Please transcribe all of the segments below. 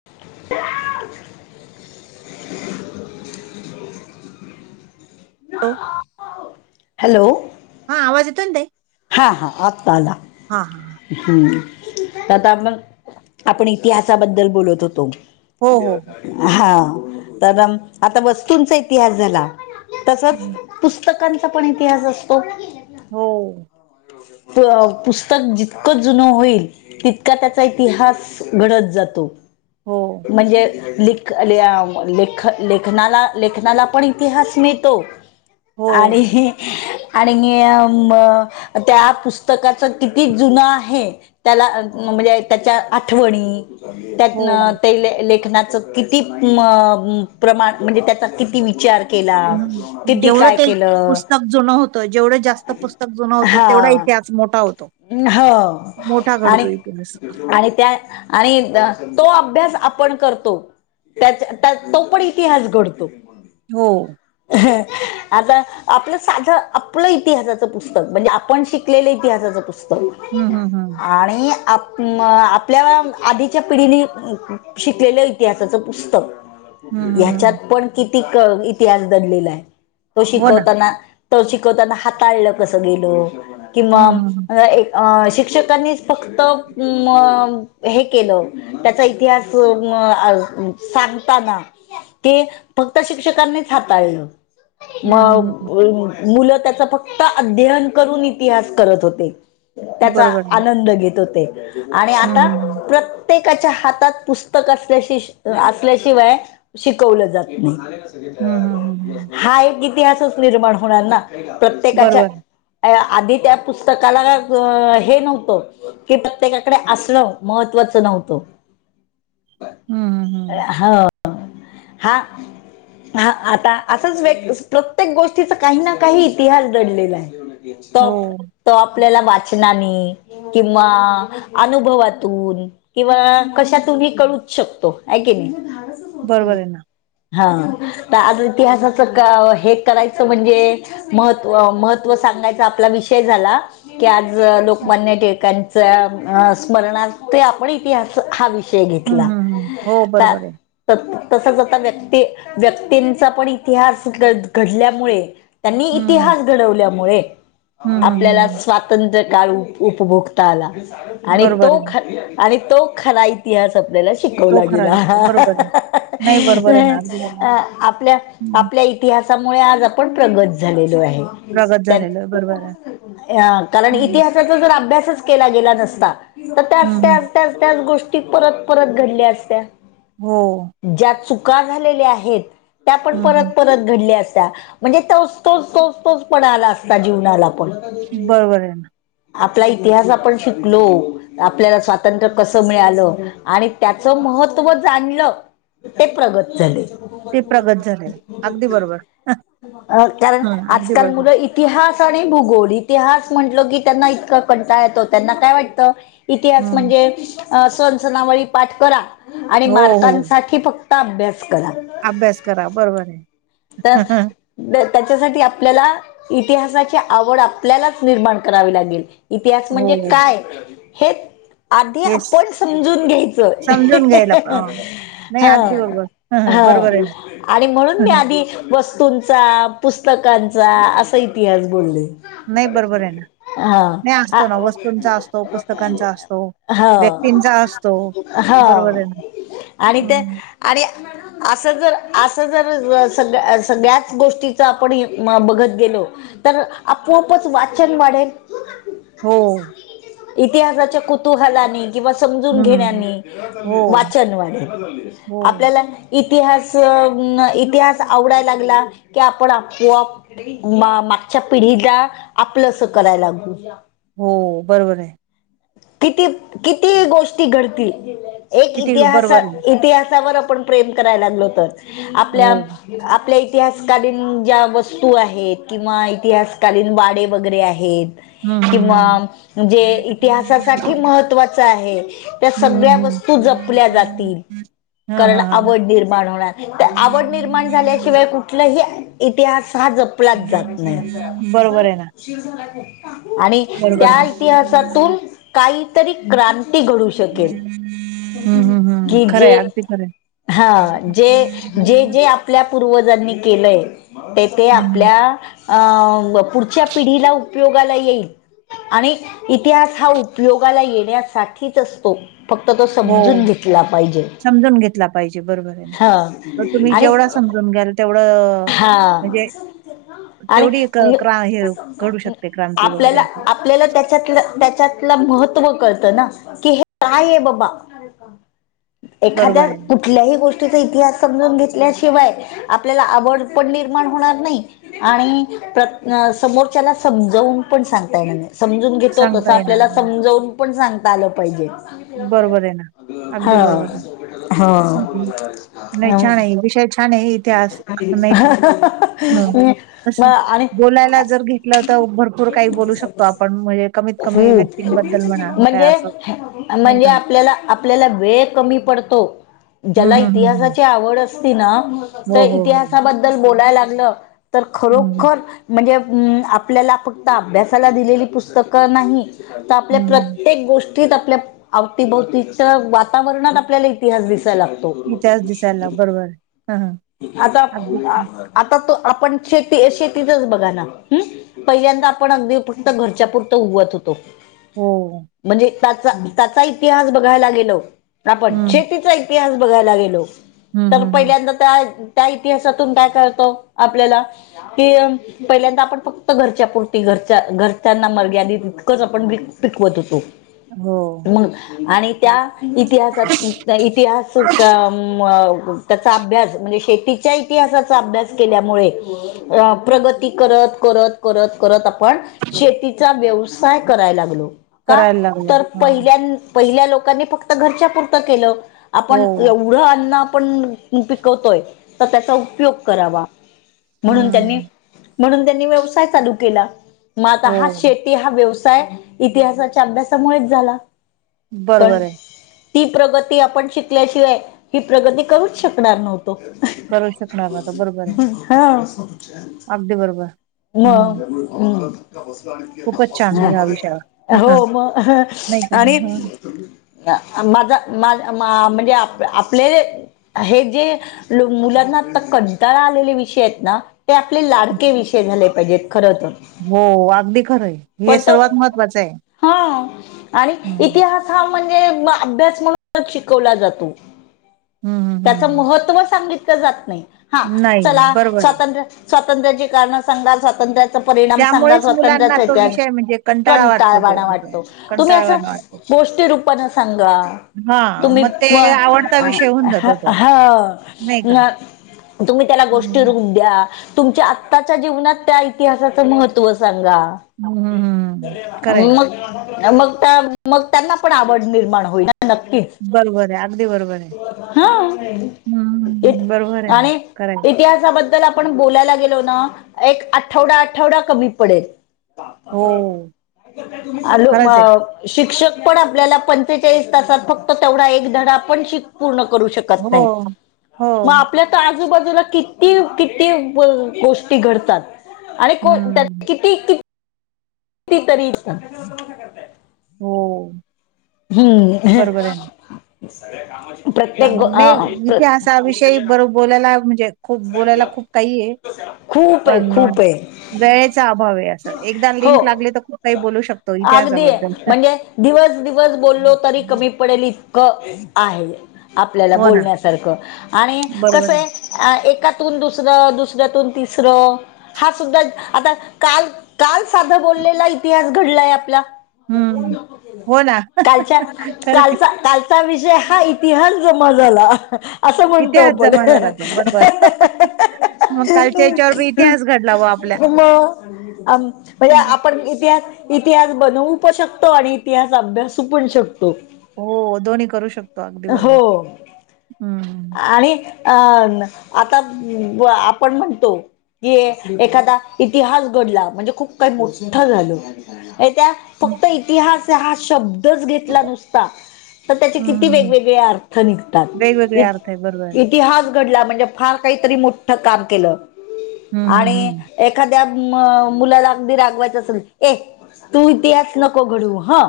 [inaudible] हो. हॅलो? हा, आवाज येतो ना ताई? हा हा, आत्ता आला. हा हा हा हम्म! आताग आपण इतिहासाबद्दल बोलत होतो. हो हो हो हा, तर आता वस्तूंचा इतिहास झाला. तसच हम्म. पुस्तकांचा पण इतिहास असतो. हो. पुस्तक जितकं जुनं होईल तितका त्याचा इतिहास घडत जातो. हो म्हणजे लख लेख लेखनाला लेखनाला पण इतिहास मिळतो. हो आणि, आणि म त्या पुस्तकाचं किती जुन आहे त्याला म्हणजे, त्याच्या आठवणी, त्या हो ते लेखनाच किती म प्रमाण म्हणजे, त्याचा किती विचार केला ह किती जेवढं काय ते केलं पुस्तक जुनं होतं, जेवढं जास्त पुस्तक स्तक जुन होत, हा तेवढा इतिहास मोठा होतो. हो, मोठा घडतो आणि, इतिहास आणि त्या आणि तो अभ्यास आपण करतो. त्या तो पण इतिहास घडतो. हो. हां आता आपलं, साधं आपलं इतिहासाच पुस्तक पुस्तक म्हणजे आपण शिकलेलं इतिहासाचं पुस्तक. हन ह ह. आणि आप म आपल्या आधीच्या पिढीने शिकलेलं इतिहासाचं पुस्तक. तर मला हम्म हम्म ह्याच्यात हम्म पण कितीक इतिहास दडलेला आहे? तो हो ना शिकवताना तर शिकवताना, हाताळलं कसं गेलं किंवा हम्म हम्म एक आ शिक्षकांनीच फक्त म हे केलं. त्याचा इतिहास म सांगताना ते फक्त शिक्षकांनीच हाताळलं. म हम्म हम्म हम्म हम्म मु मुलं त्याचा फक्त अध्ययन करून इतिहास करत होते. त्याचा बरोबर आहे आनंद घेत होते आणि हम्म आता हम्म प्र त्येकाच्या हातात पुस्तक असल्या असल्याशिवाय शिकवलं जात नाही. हम्म हम्म हम्म हम्म हम्म [inaudible] हा एक इतिहासच निर्माण होणार ना, प्रत्येकाच्या बरोबर ॲ आधी त्या पुस्तकाला अ क हे नव्हतं. कि प्रत्येकाकडे आसणं महत्वाचं नव्हतं. आं ह ह. हा हा आता असंच व्यकत्स, प्रत्येक गोष्टीचा काही ना काही इतिहास दडलेला हाय. तो हो तो आपल्याला वाचनानी किंवा अनुभवातून किंवा कशातूनही कळूच शकतो की, हाय की नी. बरोबर आहे ना. हा त आजुन इतिहासाचं क हे करायचं म्हंजे महत्त्व महत्त्व सांगायचा आपला विषय झाला की, आज लोकमान्य टिळकांच्या अ स्मरणार्थ ते आपण इतिहास हा विषय हे घेतला हम्म हम्म हम्म हो ता बरोबर आहे त तस तस व्यक्ती व्यक्तींचा पण इतिहास घ घडल्यामुळे त्यांनी हम्म इतिहास घडवल्यामुळे, हम्म हम्म आपल्याला हम्म स्वा तंत्र्य काळ उप उपभोगता आला, आणि बरोबर तो आहे खरा आणि तो, खरा इतिहास आपल्याला तो शिकवला खरा गेला. घेतला बरोबर आहे. [inaudible] [inaudible] नाही बरोबर आहे ना हं अगदी बरोबर आ आपल्या हम्म आपल्या त्या इतिहासामुळे आज आपण प्रगत झालेलो आहे. प्रगत त्यात झालेलं आहे बरोबर आहे. ॲ अ कारण, हम्म इतिहासाचा जर अभ्यासच केला गेला नसता तर, त्याचं हम्म हम्म. त्याच त्याच त्याच गोष्टी परत परत घडल्या असत्या. हो. ज्या चुका झालेल्या आहेत. त्या पण हम्म परत हम्म परत घडल्या असत्या म्हणजे, तो तोच तोच तोच पणा आला असता जीवनाला पण बरोबर आहे ना आपला इतिहास आपण शिकलो आपल्याला स्वातंत्र्य कसं मिळालं आणि त्याचं महत्त्व जाणलं ते प्रगत झाले. [inaudible] ते प्रगत झालेलं आहे. अगदी बरोबर अ कारण हा अगदी आजकाल बरोबर मुलं ई तिहास आणि भूगोल, इतिहास म्हटलो की, त्यांना इतका कंटाळा येतो, त्यांना काय वाटतं? इतिहास हम्म म्हणजे सण सनावळी पाठ करा आणि हो हो मारकांच की, फक्त अभ्यास करा. अभ्यास करा बरोबर आहे. हः हं ह त्त्यांच्यासाठी आपल्याला इतिहासाची, आवड आपल्यालाच निर्माण करावी लागेल. इतिहास म्हणजे हो काय हे, आधी हे आपण समजून घ्यायचंय समजून हः घ्यायला हं ह अ, हः नाही अगदी हं बरोबर ह बरोबर आहे ना आणि म्हणून हं, मी हं. आधी की वस्तूंचा पुस्तकांचा, असा इतिहास बोलले. नाही बरोबर आहे ना हा नाही असतो ना काय? वस्तूंचा असतो अ पुस्तकांचा असतो अ हं व्यक्तींचा असतो ह बरोबर आहे ना आणि ते, हं. आणि असं जर असं जरअ सगळं सगळ्याच गोष्टीचअपण एकमाप आपण बघत गेलो. तर आपोआपच वाचन वाढेल. हो, इतिहासाच्या कुतूहलाने किंवा, समजून हम्म घेण्यानी हो, वाचन वाढेल. [inaudible] हो, आपल्याला त्यइतिहास इतिहास आवडायला लागला की, आपण आपोआ मागच्या पिढीला आपलं अस कराय लागू. हो बरोबर आहे. किती किती गोष्टी घडतील एक किती बरोबर इतिहाासात. आहे. ते इतिहासावर आपण प्रेम करायला लागलो होतं. हो. आपल्या इतिहासकालीन ज्या वस्तू आहेत. किंवा इतिहासकालीन वाडे वगैरे आहेत. हं, हं, किंवा हं. जे इतिहासासाठी महत्त्वाचं आहे. त्या हं, सगळ्या हं, हं. वस्तू जपल्या जातील. हां, कारण हां, हां. आवड निर्माण होणार तर आवड निर्माण झाल्याशिवाय कुठलंही. इतिहास हा जपलाचं जात. नाही. बरोबर आहे ना, बरोबर आहे त्या ना. इतिहासातून काहीतरी क्रांती घडू शकते. हं, शकेल. हं, हं. कि खरं जे आहे, अगदी खरं आहे. हहः जे जे जे आपल्या पूर्वजांनी केलंय ते हं. आपल्या. पुढच्या पिढीला उपयोगाला येईल आणि. इतिहास हा उपयोगाला येण्यासाठीचं असतो. फक्त तो हो, समजून घेतो. समजून घेतला पाहिजे बरोबर आहे हा ना तुम्ही आणि जेवढा समजून घ्याल तेवढं. हा म्हणजे आणि तेवढी घडू शकते क्रांती वगैरे. आपल्याला आपल्याला त्याच्यातला महत्त्व कळतं ना कि हे काय आहे बाबा. का. एखाद्या बरोबर आहे. कुठल्याही गोष्टीचा इतिहास समजून घेतल्याशिवाय आपल्याला. आवड पण निर्माण होणार नाही. आणि समोरच्याला समजवून पण सांगता येणार नाही समजून घेतो तसं सांगता येणार आपल्याला नाही. समजवून पण सांगता आलं पाहिजे. बरोबर आहे ना. अगदी हा, बरोबर आहे. हा, हं, हं. नाही अ. छान आहे, विषय इतिहास नाही का मग आणि बोलायला जर घेतलं. तर भरपूर काही बोलू शकतो आपण म्हणजे कमीत कमी खूप व्यक्तींबद्दल म्हणा काय म्हणजे असेल. म्हणजे आपल्याला वेळ कमी पडतो ज्याला हम्म हम्म हम्म हम्म इतिहासाची आवड. असते. तर हो हो हो इतिहासाबद्दल बोलाय लागलं तर हम्म खरोखर. म्हणजे आपल्याला फक्त अभ्यासाला दिलेली पुस्तकं नाही. तर आपल्या हम्म प्रत्येक गोष्टी. आपल्या आवतीभोवतीच्या वातावरणात आपल्याला इतिहास दिसायला लागतो. म त् [unintelligible] याच दिसायला बरोबर हा ह आता तो आपण शेतीचचं बघा ना. पहिल्यांदा आपण अगदी फक्त घरच्या पुुरतं उगवतं होतो. हो. म्हणजे त्याचा इतिहास बघायला गेलो आपण हम्म शेतीचा. इतिहास बघायला गेलो हम्म तर हम्म हम्म पहिल्यांदा. त्या इतिहासातून काय कळतं आपल्याला कि. पहिल्यांदा आपण फक्त घरच्या पुुरती घरच्या घरच्यांना मर्यादित तितकंच आपण पिकवंतं होतो. हो, मग आणि त्या इतिहासात. इतिहास त्याचा अभ्यासं. शेतीच्या इतिहासाचा अभ्यास केल्यामुळे प्रगती करत करत आपण. पण शेतीचा व्यवसाय करायला लागलो. का. करायला लागलं तर हा पहिल्या. पहिल्या लोकांनी फक्त घरच्या पुरतं केलं हो आपण एवढं अन्न आपणं. पिकवतो तर त्याचा उपयोग करावा म्हणून त्यांनी. हम्म म्हणून त्यांनी व्यवसाय चालू केला मगं आता हो हा शेतकरी. हा व्यवसाय इतिहासाच्या अभ्यासामुळेचं झाला कारण. बरोबर आहे ती प्रगती आपण शिकल्याशिवाय ही प्रगती करूचं शकणार नव्हतो. करू शकणार ना तर बरोबर आहे हा. अगदी बरोबर. म. हम्म खूपच छान या विषयावर हो मग नाही का आणि हं. माझ म्हणजे आपले हे जे मुलांना आता कड्डाळा आलेले विषय आहेत ना ते आपले लाडके विषय हे झाले पाहिजेत खरं तर हो अगदी खरंय हे पण त सर्वात महत्वाचं आहे. हा आणि हं. इतिहास हा म्हणजे अभ्यास म्हणून शिकवला जातो हम् हम हंम महव सांगितलं जात नाही हा नाही चला बरोबर आहे. स्वंत्र स्वातंत्र्याची कारणं सांगा स्वातंत्र्या परिणाम सांगा त्यामुळेच मुलांना तो स्वतंत्र विषय म्हणजे कंटाळा वाटतो तो कंटाळवाणा असं वाटतो. तुम्ही असं कंटाळवाणा वाटतो. गोष्टी रूपाने सांगा. हां, तुम्ही मग ते म आवडता विषय होऊन जातो तो हा नाही का? तुम्ही त्याला गोष्टी रु हं. द तुमच्या आत्ताच्या जीवनात त्या इतिहासाचं महत्त्व सांगा हं, हं, हं. खरं आहे. मग मग त्या मग त्यांना पण आवड निर्माण होईल नक्कीच बरोबर आहे अगदी बरोबर आहे हा हम् बरोबर आहे ना करायच इतिहासामध्ये आपण बोलायला गेलो ना एक आठवडा आठवडा कमी पडेल हो, आॅलो म खरंच आहे. शिक्षक पण आपल्याला पंचेचाळीस तासात फक्त तेवढा एक धडा पण श पूर्ण करू शकतो हो, नाही हो. मग आपल्या आजूबाजूला किती किती गोष्टी घडतात आणि को त्यात हं. किती किती तरी हो हम्म बरोबर आहे ना. प्रत्येक ग त्या विषयी बर बोलायला म्हणजे खूप बोलायला खूप काही आहे खूप आहे पण, खूप आहे वेळेचा अभाव आहे अस एकदा लिंक हो लागले तर खूप काही बोलू शकतो अगदी इतिहासाबद्दल. म्हणजे दिवस दिवस बोललो तरी कमी पडेल इतक आहे आपल्याला हो ना बोलण्यासारखं आणि कस आहे. अ एका तून दुसरं दुसऱ्यातून तिसर हा सुद्धा आता काल- काल साधं बोललेला इतिहास घडलाय आपला. हम्म हो ना कालच्या- खरं आहे. कालचा काल विषय हा इतिहास जमा झाला असं म्हणतो इतिहास आपण. जमा झाला बरोबर मग कालच्या याच्यावर इतिहास घडला व आपल्या अ म्हणजे नाही का पण इतिहास- इतिहास बनवू प शकतो आणि इतिहास अभ्यासू पण शकतो. हो दोन्ही करू शकतो अगदी बरोबर, हो हम्म. आणि अ आता आपण म्हणतो क एखादा इतिहास घडला म्हणजे खूप काही मोठं झाल. ये त्या फक्त इतिहास हा शब्द च घेतला नुसता तर त्याचे हम्म किती हम्म. हम्म. वेगवेगळे अर्थ निघतात. वेगवेगळे अर्थ आहे बरोबर आहे इतिहास घडला म्हणजे फार काहीतरी मोठ काम केल हम्म हम्म आणि एखाद्या मुलाला अगदी रागवायचं असेल ए तू इतिहास नको घडवू ह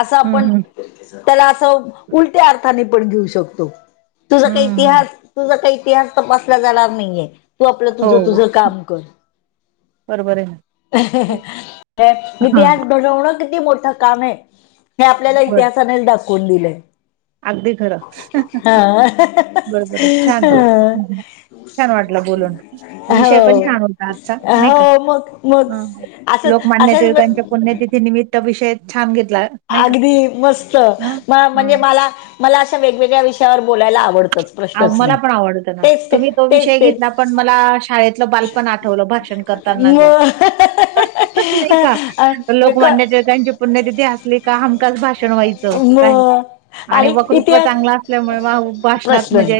अस हम्म आपण हम्म त्याला अस उलट्या अर्थाने पण घेऊ शकतो. तुझा काही हम्म हम्म. इतिहास तुझा काही इतिहास तपासला जाणार नाहीे. तू आपल तुझ तुझ काम कर. बरंबर हे हा -हा- हा, इतिहास घडवण किती मोठा काम आहे हे आपल्याला बर इतिहासानेच दाखवून दिलेय- अगदी खरं हं हा बरोबर छान आहे हम्म. छान वाटलं बोलून हा विषय पण छान होता आजचा हा... हो नाही का -हो मग- मग ह अस लोकमान्य असच टिळकांच्या म- पुण्यतिथी निमित्त विषय छान घेतला नाही का अगदी मस्त ह म हा म्हणजे मला मला अशा वेगवेगळ्या विषयावर बोलायला आवडतच. मला पण आवडत ना, तुम्ही तो विषय तेच घेतला तेच पण मला शाळेतलं बालपण आठवल भाषण- करतानाच. म हा -हा नाही का, अ क लोकमान्य टिळकांचे- पुण्यतिथी असली का हमकास भाषण व्हायच काही म आणि वक्तृत्व चांगला- ल्यामुळे [unintelligible] [unintelligible] नाही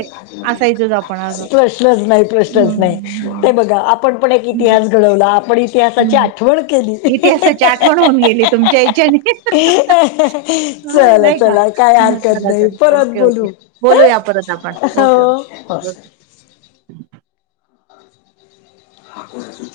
प्रश्नच नाही, प्रश्नच नाही हम्म ते बघा आपण पण एक हं, इतिहास घडवला आपण- इतिहासाची हं. आठवण केली, ही इतिहासाची आठवण होऊन गेली तुमच्या याच्याने. ही ही हा हा हां, चला नाही का? चला काय हां, हरकत चला, नाही चला. परत ओके, ओके. बोलू. बोलूया परत आपण हो ओके-ओके. [unintelligible]